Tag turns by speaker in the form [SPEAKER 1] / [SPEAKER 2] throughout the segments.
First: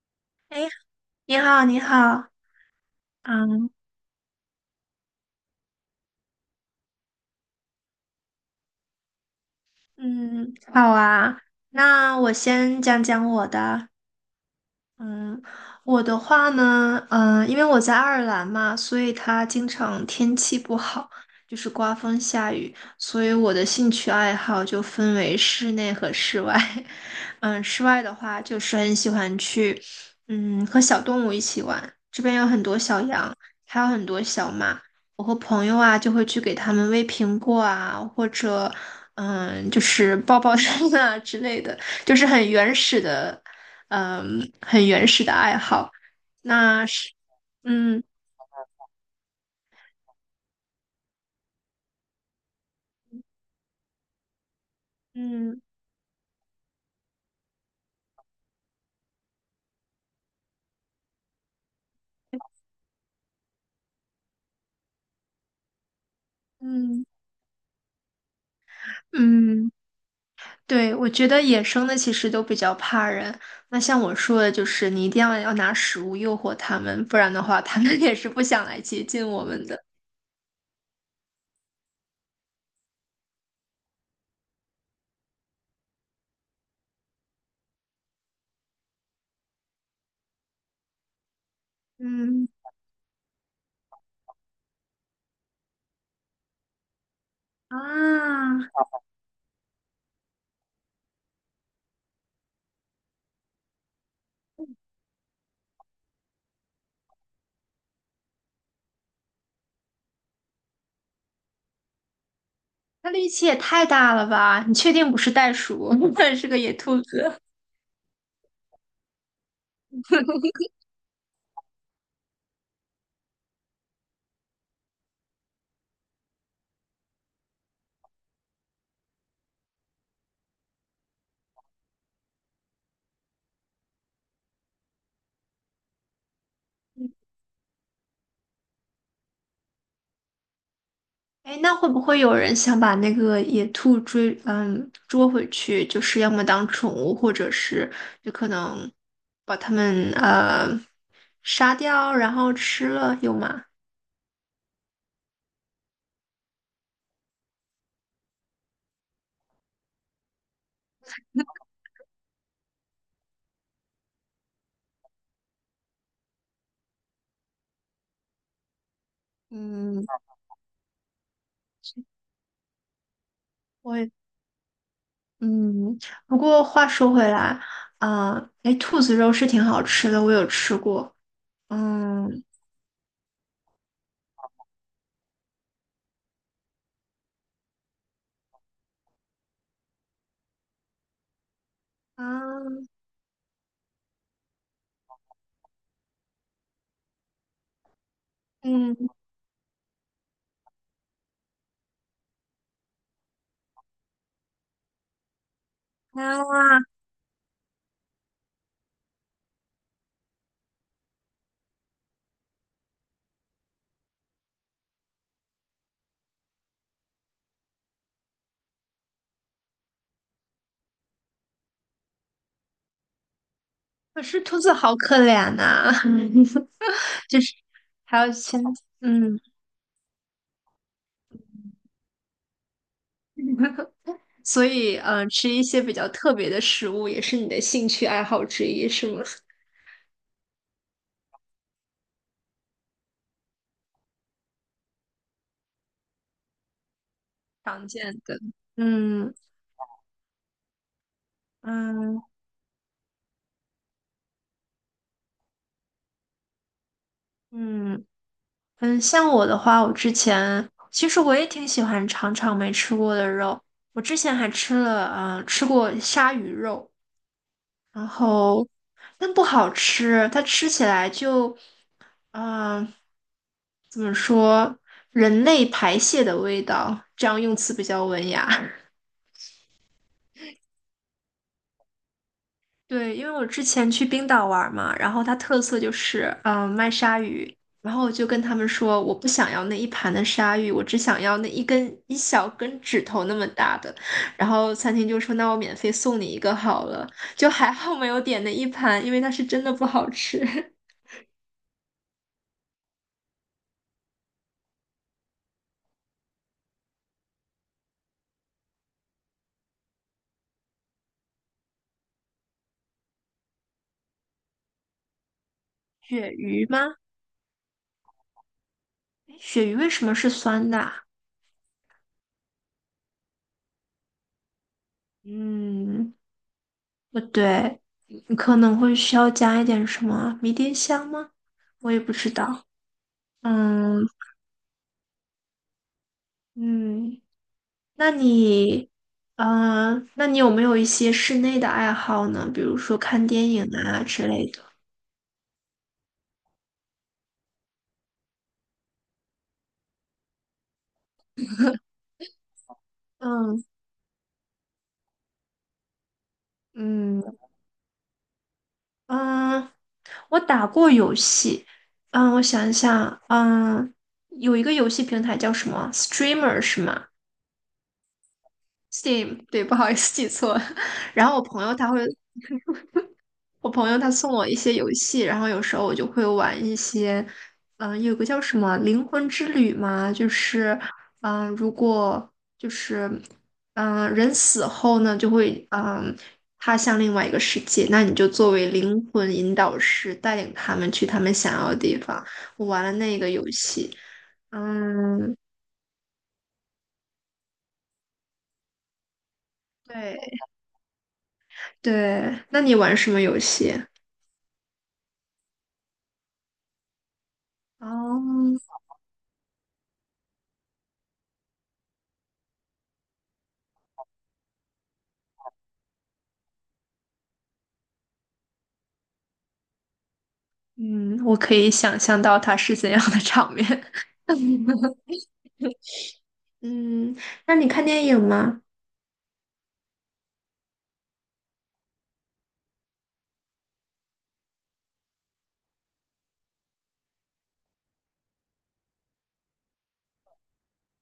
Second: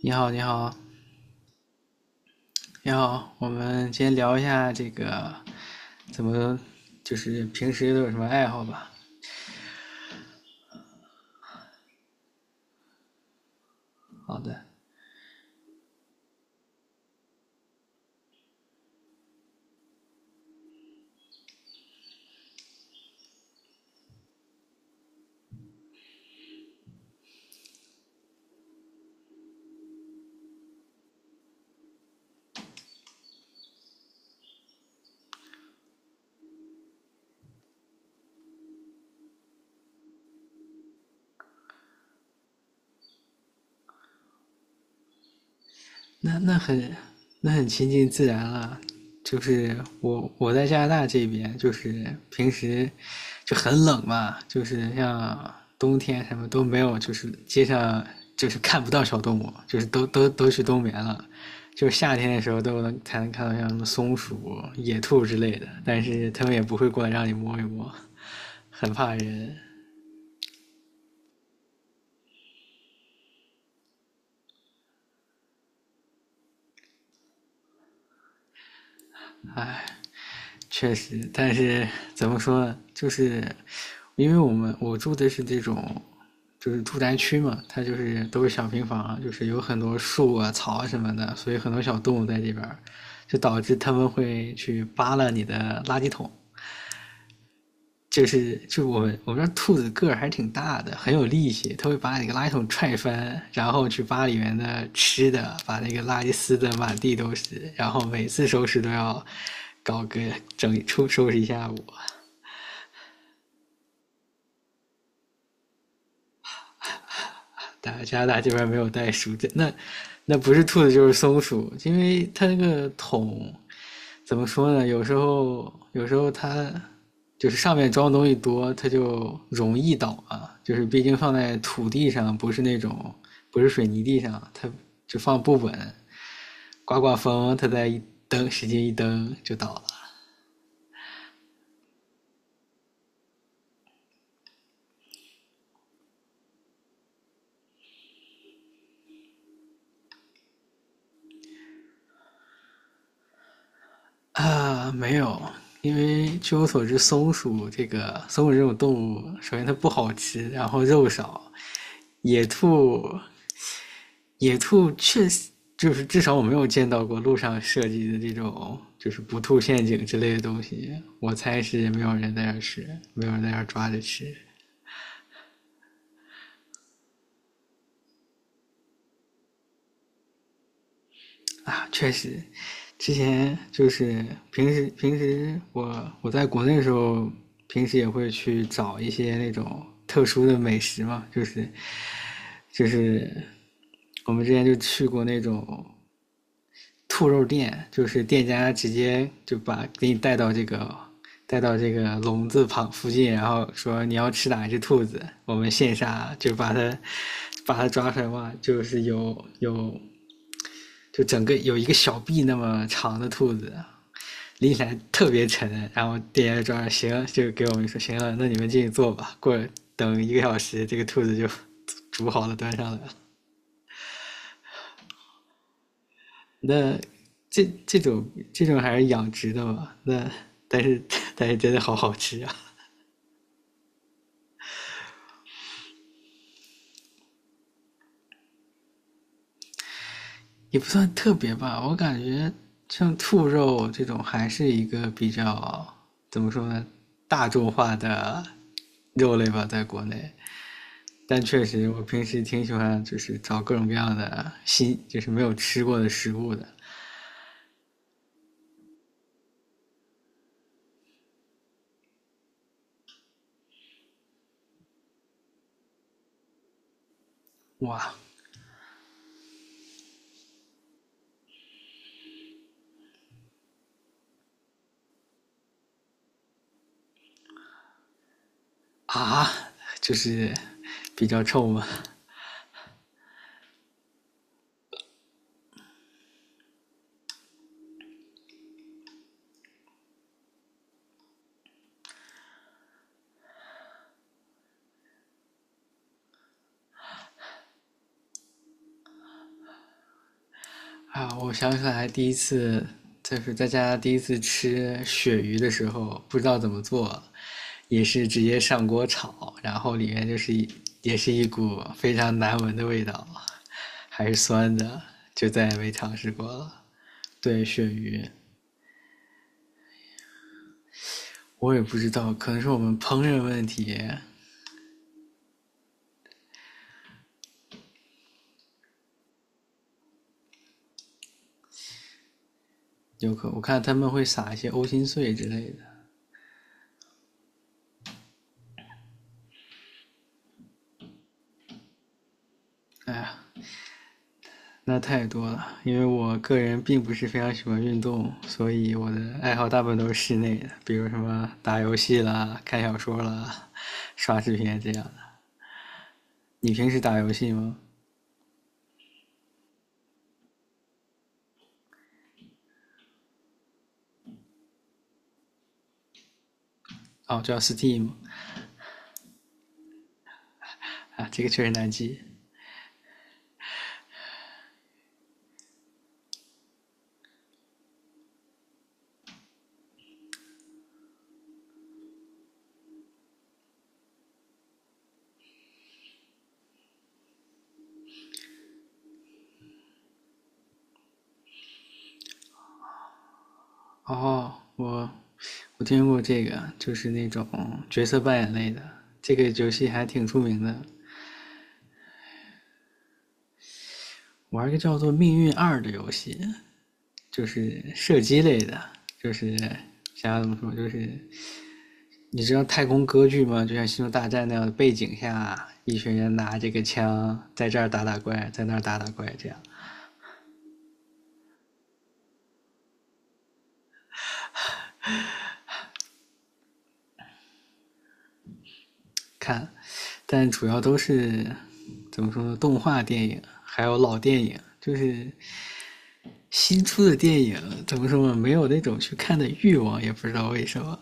[SPEAKER 1] 你好，你
[SPEAKER 2] 哎，
[SPEAKER 1] 好，
[SPEAKER 2] 你好，你好。
[SPEAKER 1] 你好，我
[SPEAKER 2] 嗯
[SPEAKER 1] 们先聊一下这个怎么，就是平时都有什么爱好吧？
[SPEAKER 2] 嗯，好啊。那我先讲讲我的。
[SPEAKER 1] 好的，
[SPEAKER 2] 嗯，我的话呢，因为我在爱尔兰嘛，所以它经常天气不好，就是刮风下雨，所以我的兴趣爱好就分为室内和室外。室外的话，就是很喜欢去，和小动物一起玩。这边有很多小羊，还有很多小马。我和朋友啊，就会去给它们喂苹果啊，或者，就是抱抱它们啊之类的。就是很原始的，很原始的爱好。
[SPEAKER 1] 那那
[SPEAKER 2] 那
[SPEAKER 1] 很
[SPEAKER 2] 是
[SPEAKER 1] 那很亲
[SPEAKER 2] 嗯
[SPEAKER 1] 近自然了。就是我在加拿大这边，就是平时就很冷嘛，就是像
[SPEAKER 2] 嗯
[SPEAKER 1] 冬天什么都没有，就是街上就是看不到小动物，就是都去冬眠了。就是夏天的时候才能看到像什么松鼠、野兔之类的，但是他们也不会过
[SPEAKER 2] 嗯
[SPEAKER 1] 来让你摸一摸，很怕人，
[SPEAKER 2] 嗯，对，我觉得野生的其实都比较怕人。那像我说的，就是你一定要拿食物诱惑它们，不然的话，它们也是不想来接近我们的。
[SPEAKER 1] 唉。确实，但是怎么说呢？就是因为我住的是这种，就是住宅区嘛，它就是都是小平房，就是有很多树啊、草啊什么的，所以很多小动物在
[SPEAKER 2] 嗯
[SPEAKER 1] 这边儿，就导致他们会去扒拉你的垃圾桶。
[SPEAKER 2] 啊，
[SPEAKER 1] 就是就我们这兔子个儿还挺大的，很有力气，它会把你个垃圾桶踹翻，然后去扒里面的吃的，把那个垃圾撕的满地都是，然后每次收拾都要搞个整理出收拾一下午。
[SPEAKER 2] 那力气也太大了吧？你确定不是袋鼠，是个野兔子？
[SPEAKER 1] 大加拿大这边没有袋鼠，那不 是兔子就是松鼠，因为它那个桶怎么说呢？有时候它就是上面装东西多，它就容易倒啊。就是毕竟放在土地上，不是水泥地上，它就放不稳，刮风，它再一使劲一蹬就倒了
[SPEAKER 2] 哎，那会不会有人想把那个野兔追，捉回去？就是要么当宠物，或者是就可能把它们杀掉，然后吃了，有吗？
[SPEAKER 1] 啊。没有，因为据我所知，松鼠这种动物，首先它不好吃，然后肉少。野兔，野兔确实就是至少我没有见到过路上设计的这种就是不吐陷阱
[SPEAKER 2] 嗯，
[SPEAKER 1] 之类的东西。我猜是没有人在那吃，没有人在那抓
[SPEAKER 2] 我
[SPEAKER 1] 着
[SPEAKER 2] 也
[SPEAKER 1] 吃
[SPEAKER 2] 嗯，不过话说回来，啊、哎，兔子肉是挺好吃的，我有吃过。
[SPEAKER 1] 啊。确实，
[SPEAKER 2] 嗯
[SPEAKER 1] 之前就是平时我在国内的时候，平时也会去找一些那种特殊的美食嘛，就
[SPEAKER 2] 啊。
[SPEAKER 1] 是我们之前就去过那种兔肉店，就是店家直
[SPEAKER 2] 嗯
[SPEAKER 1] 接就把给你带到带到这个笼子旁附近，然后说你要吃哪只兔子，我们线下就把
[SPEAKER 2] 啊，
[SPEAKER 1] 它抓出来嘛。就是有有就整个有一个小臂那么长的兔子，拎起来特别沉，然后店家抓行，就给我们说行了，那你们进去坐吧，过等一个小时，这个兔子就 煮好了端上来了。
[SPEAKER 2] 可是兔子好可怜呐。
[SPEAKER 1] 那
[SPEAKER 2] 就是
[SPEAKER 1] 这种
[SPEAKER 2] 还有现，
[SPEAKER 1] 还是养
[SPEAKER 2] 嗯。
[SPEAKER 1] 殖的吧？那但是但是真的好好吃啊，
[SPEAKER 2] 所以，吃一些比较特别的食物也是你的兴趣爱好之一，是吗？
[SPEAKER 1] 也不算特别吧。我感觉像兔肉这种还是一个比较怎么说呢，大 众
[SPEAKER 2] 常
[SPEAKER 1] 化
[SPEAKER 2] 见的。
[SPEAKER 1] 的
[SPEAKER 2] 嗯
[SPEAKER 1] 肉类吧，在国内。但确实，我
[SPEAKER 2] 嗯
[SPEAKER 1] 平时挺喜欢就是找各种各样的新，就是没有吃过的食物的。
[SPEAKER 2] 嗯嗯，像我的话，我之前其实我也挺喜欢尝尝没吃过的肉。我之前还吃过鲨鱼肉，然
[SPEAKER 1] 哇
[SPEAKER 2] 后但不好吃，它吃起来就，嗯、怎么说，人类排泄的味道，这样用词比较文雅。
[SPEAKER 1] 啊，就是比较臭吗？
[SPEAKER 2] 对，因为我之前去冰岛玩儿嘛，然后它特色就是，卖鲨鱼。然后我就跟他们说，我不想要那一盘的鲨鱼，我只想要那一小根指头那么大的。然后餐厅就说，那我免费送你一个好了。就还好没有点那一盘，因为它是真的不好吃。
[SPEAKER 1] 啊，我想起来第一次就是在家第一次吃鳕鱼的时候，不知道怎么做，也是直接上锅炒，然后里面就是也是一股非常难闻的味道，还是酸的，就再也没尝试
[SPEAKER 2] 鳕
[SPEAKER 1] 过
[SPEAKER 2] 鱼
[SPEAKER 1] 了。
[SPEAKER 2] 吗？
[SPEAKER 1] 对，鳕鱼
[SPEAKER 2] 诶，鳕鱼为什么是酸的啊？
[SPEAKER 1] 我也不知道，可能是我们烹饪问题，
[SPEAKER 2] 嗯，不对，你可能会需要加一点什么迷迭香吗？我也不知道。
[SPEAKER 1] 有可我看他
[SPEAKER 2] 嗯
[SPEAKER 1] 们会撒一些欧芹碎之类的。
[SPEAKER 2] 嗯。那你，那你有没有一些室内的爱好呢？比如说
[SPEAKER 1] 哎
[SPEAKER 2] 看
[SPEAKER 1] 呀，
[SPEAKER 2] 电影啊之类的。
[SPEAKER 1] 那太多了，因为我个人并不是非常喜欢运动，所以我的爱好大部分都是室内的，比如什么打游戏啦、看小说
[SPEAKER 2] 嗯
[SPEAKER 1] 啦、刷视频这样的。你平时打
[SPEAKER 2] 嗯
[SPEAKER 1] 游戏吗？
[SPEAKER 2] 嗯，我打过游戏。我想一想，有一个游戏平台叫什么？Streamer 是吗
[SPEAKER 1] 哦，叫 Steam
[SPEAKER 2] ？Steam，对，不好意思记错了。然
[SPEAKER 1] 啊，
[SPEAKER 2] 后
[SPEAKER 1] 这个确实难记。
[SPEAKER 2] 我朋友他送我一些游戏，然后有时候我就会玩一些，有个叫什么《灵魂之旅》嘛，就是，如果就是，人死后呢，就会，他向另外一个世界，那你就作为灵魂引导师，带领他们去他们想要的地方。我玩了那个游戏。
[SPEAKER 1] 哦，
[SPEAKER 2] 嗯，
[SPEAKER 1] 我听过这个，就是那种角色扮演类的，这个游戏还挺
[SPEAKER 2] 对
[SPEAKER 1] 出名的。
[SPEAKER 2] 对，那你玩什么游戏？
[SPEAKER 1] 玩一个叫做《命运二》的游戏，就是射击类
[SPEAKER 2] 哦。
[SPEAKER 1] 的，就是想要怎么说，就是你知道太空歌剧吗？就像《星球大战》那样的背景下，一群人拿这个枪在这儿打打怪，在那儿打打怪，这样
[SPEAKER 2] 嗯，我可以想象到它是怎样的场面。嗯，那你看电影吗？
[SPEAKER 1] 看。但主要都是怎么说呢？动画电影还有老电影，就是新出的电影怎么说呢？没有那种去看的欲望，也不知道为什么。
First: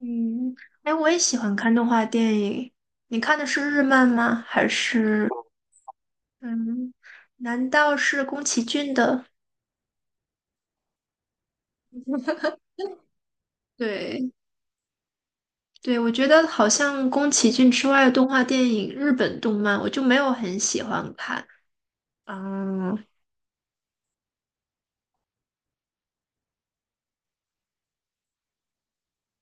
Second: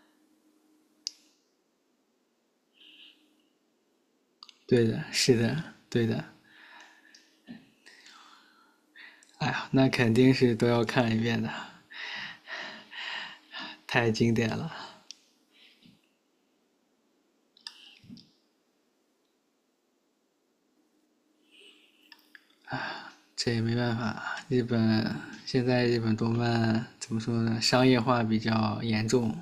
[SPEAKER 2] 嗯，哎，我也喜欢看动画电影。你看的是日漫吗？还
[SPEAKER 1] 对的，
[SPEAKER 2] 是
[SPEAKER 1] 是的，对的。
[SPEAKER 2] 嗯，难道是宫崎骏的？
[SPEAKER 1] 哎呀，那肯定是都要看一遍的，太
[SPEAKER 2] 对，
[SPEAKER 1] 经典了。
[SPEAKER 2] 对，我觉得好像宫崎骏之外的动画电影，日本动漫我就没有很喜欢看。嗯，
[SPEAKER 1] 这也没办法，现在日本动漫怎么说呢？商业化比较严重，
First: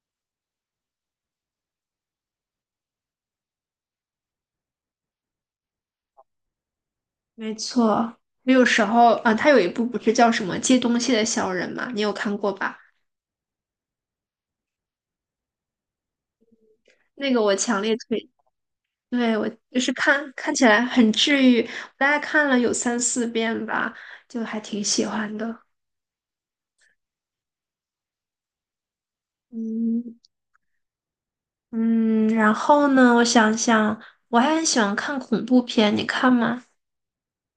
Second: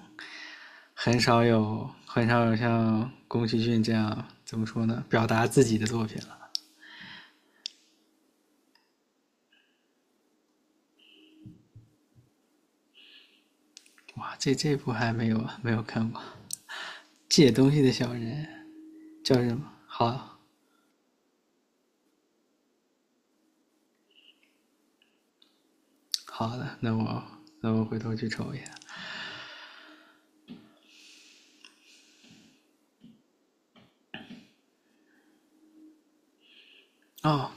[SPEAKER 1] 很少有像宫崎骏这样怎么说呢？表达自己的作品了。
[SPEAKER 2] 没错，我有时候啊，他有一部不是叫什么《借东西的小人》吗？你有看过吧？
[SPEAKER 1] 哇，这部还没有没有看过，
[SPEAKER 2] 那个
[SPEAKER 1] 《借
[SPEAKER 2] 我
[SPEAKER 1] 东西
[SPEAKER 2] 强
[SPEAKER 1] 的
[SPEAKER 2] 烈
[SPEAKER 1] 小人》
[SPEAKER 2] 推
[SPEAKER 1] 叫
[SPEAKER 2] 对，我
[SPEAKER 1] 什么？
[SPEAKER 2] 就是看
[SPEAKER 1] 好
[SPEAKER 2] 看起来很治愈，我大概看了有三四遍吧，就还挺喜欢的。
[SPEAKER 1] 好的，那我回头去瞅一眼。
[SPEAKER 2] 嗯嗯，然后呢，我想想，我还很喜欢看恐怖片，你看吗？
[SPEAKER 1] 哦，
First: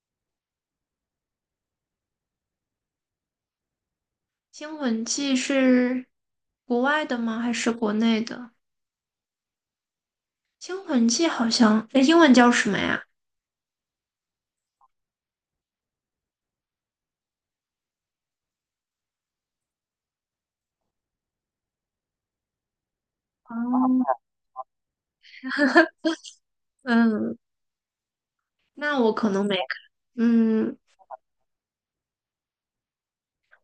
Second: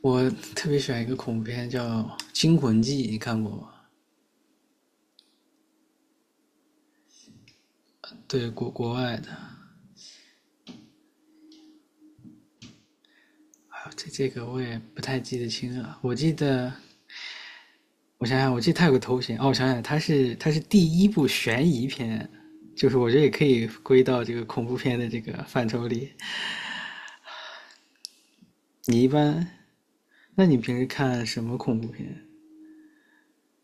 [SPEAKER 1] 我特别喜欢一个恐怖片叫《惊魂记》，你看过吗？
[SPEAKER 2] 《惊魂记》是国外的吗？还是国内
[SPEAKER 1] 对，
[SPEAKER 2] 的？
[SPEAKER 1] 国外的。
[SPEAKER 2] 《惊魂记》好像，哎，英文叫什么呀？
[SPEAKER 1] 这个我也不太记得清了，我记得我想想，我记得他有个头衔哦，我想想，他是第一部悬疑片，就是我觉得也可以归
[SPEAKER 2] 哦，
[SPEAKER 1] 到这个恐怖片的这个范畴里。
[SPEAKER 2] 嗯，那
[SPEAKER 1] 你一
[SPEAKER 2] 我可
[SPEAKER 1] 般，
[SPEAKER 2] 能没，
[SPEAKER 1] 那你平
[SPEAKER 2] 嗯，
[SPEAKER 1] 时看什么恐怖片？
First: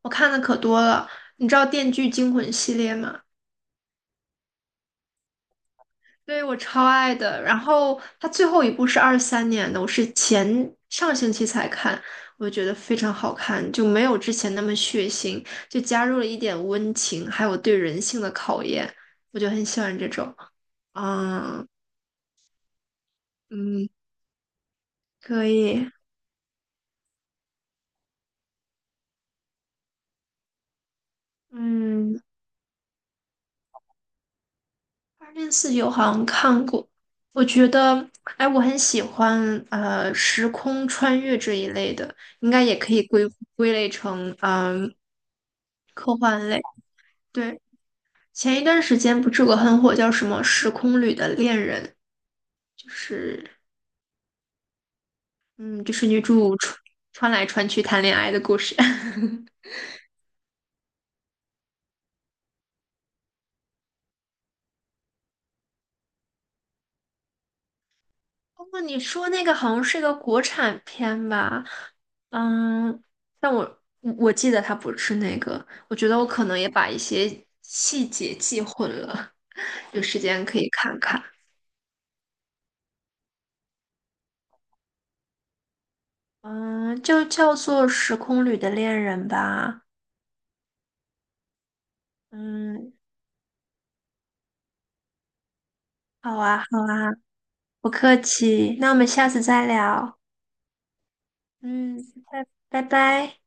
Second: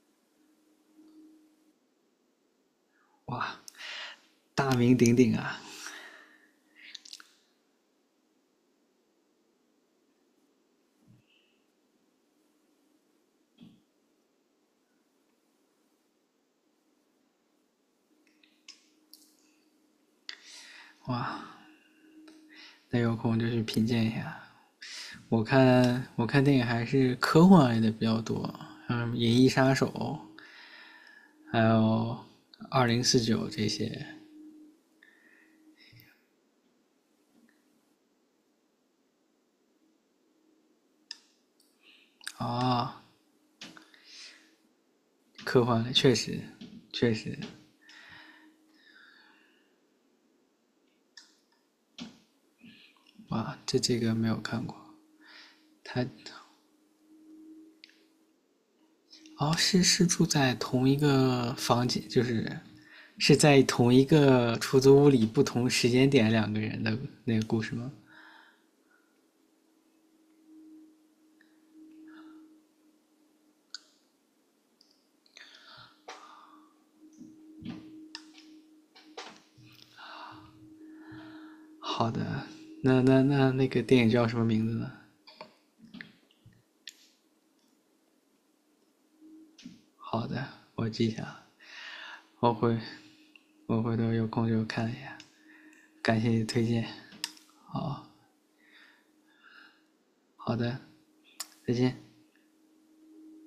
[SPEAKER 2] 我看的可多了。你知道《电锯惊魂》系列吗？
[SPEAKER 1] 哇，大名鼎鼎啊！
[SPEAKER 2] 对，我超爱的。然后它最后一部是2023年的，我是前上星期才看，我觉得非常好看，就没有之前那么血腥，就加入了一点温情，还有对人性的考验，我就很喜欢这种。
[SPEAKER 1] 哇，
[SPEAKER 2] 嗯
[SPEAKER 1] 那有空就去品
[SPEAKER 2] 嗯，
[SPEAKER 1] 鉴一下。
[SPEAKER 2] 可以。
[SPEAKER 1] 我看电影还是科幻类的比较多，像什么《银翼杀手》，还有
[SPEAKER 2] 嗯，
[SPEAKER 1] 《2049》这些
[SPEAKER 2] 2049好像看过，我觉得，哎，我很喜欢时空穿越这一类的，应该也可
[SPEAKER 1] 啊，
[SPEAKER 2] 以归类成
[SPEAKER 1] 科幻类确
[SPEAKER 2] 科
[SPEAKER 1] 实
[SPEAKER 2] 幻类。
[SPEAKER 1] 确实，
[SPEAKER 2] 对。前一段时间不是有个很火叫什么《时空旅的恋人》，就是，
[SPEAKER 1] 哇，这个没有看过。他
[SPEAKER 2] 女主穿来穿去谈恋爱的故事。
[SPEAKER 1] 哦，是住在同一个房间，就是是在同一个出租屋里，不同时间点两个人的那个故事吗？
[SPEAKER 2] 不过你说那个好像是个国产片吧？嗯，但我记得它不是那个，我觉得我可能也把一些细节记混了，有时间可以看看。
[SPEAKER 1] 好的，那个电影叫什么名字呢？
[SPEAKER 2] 嗯，就叫做《时空旅的恋人》吧。
[SPEAKER 1] 好的，我记下了。我回
[SPEAKER 2] 嗯，
[SPEAKER 1] 我回头有空就看一下。感谢
[SPEAKER 2] 好
[SPEAKER 1] 你的
[SPEAKER 2] 啊，
[SPEAKER 1] 推
[SPEAKER 2] 好
[SPEAKER 1] 荐，
[SPEAKER 2] 啊，不客气，那我们下次再聊。
[SPEAKER 1] 好的，再见。
[SPEAKER 2] 嗯，拜拜拜。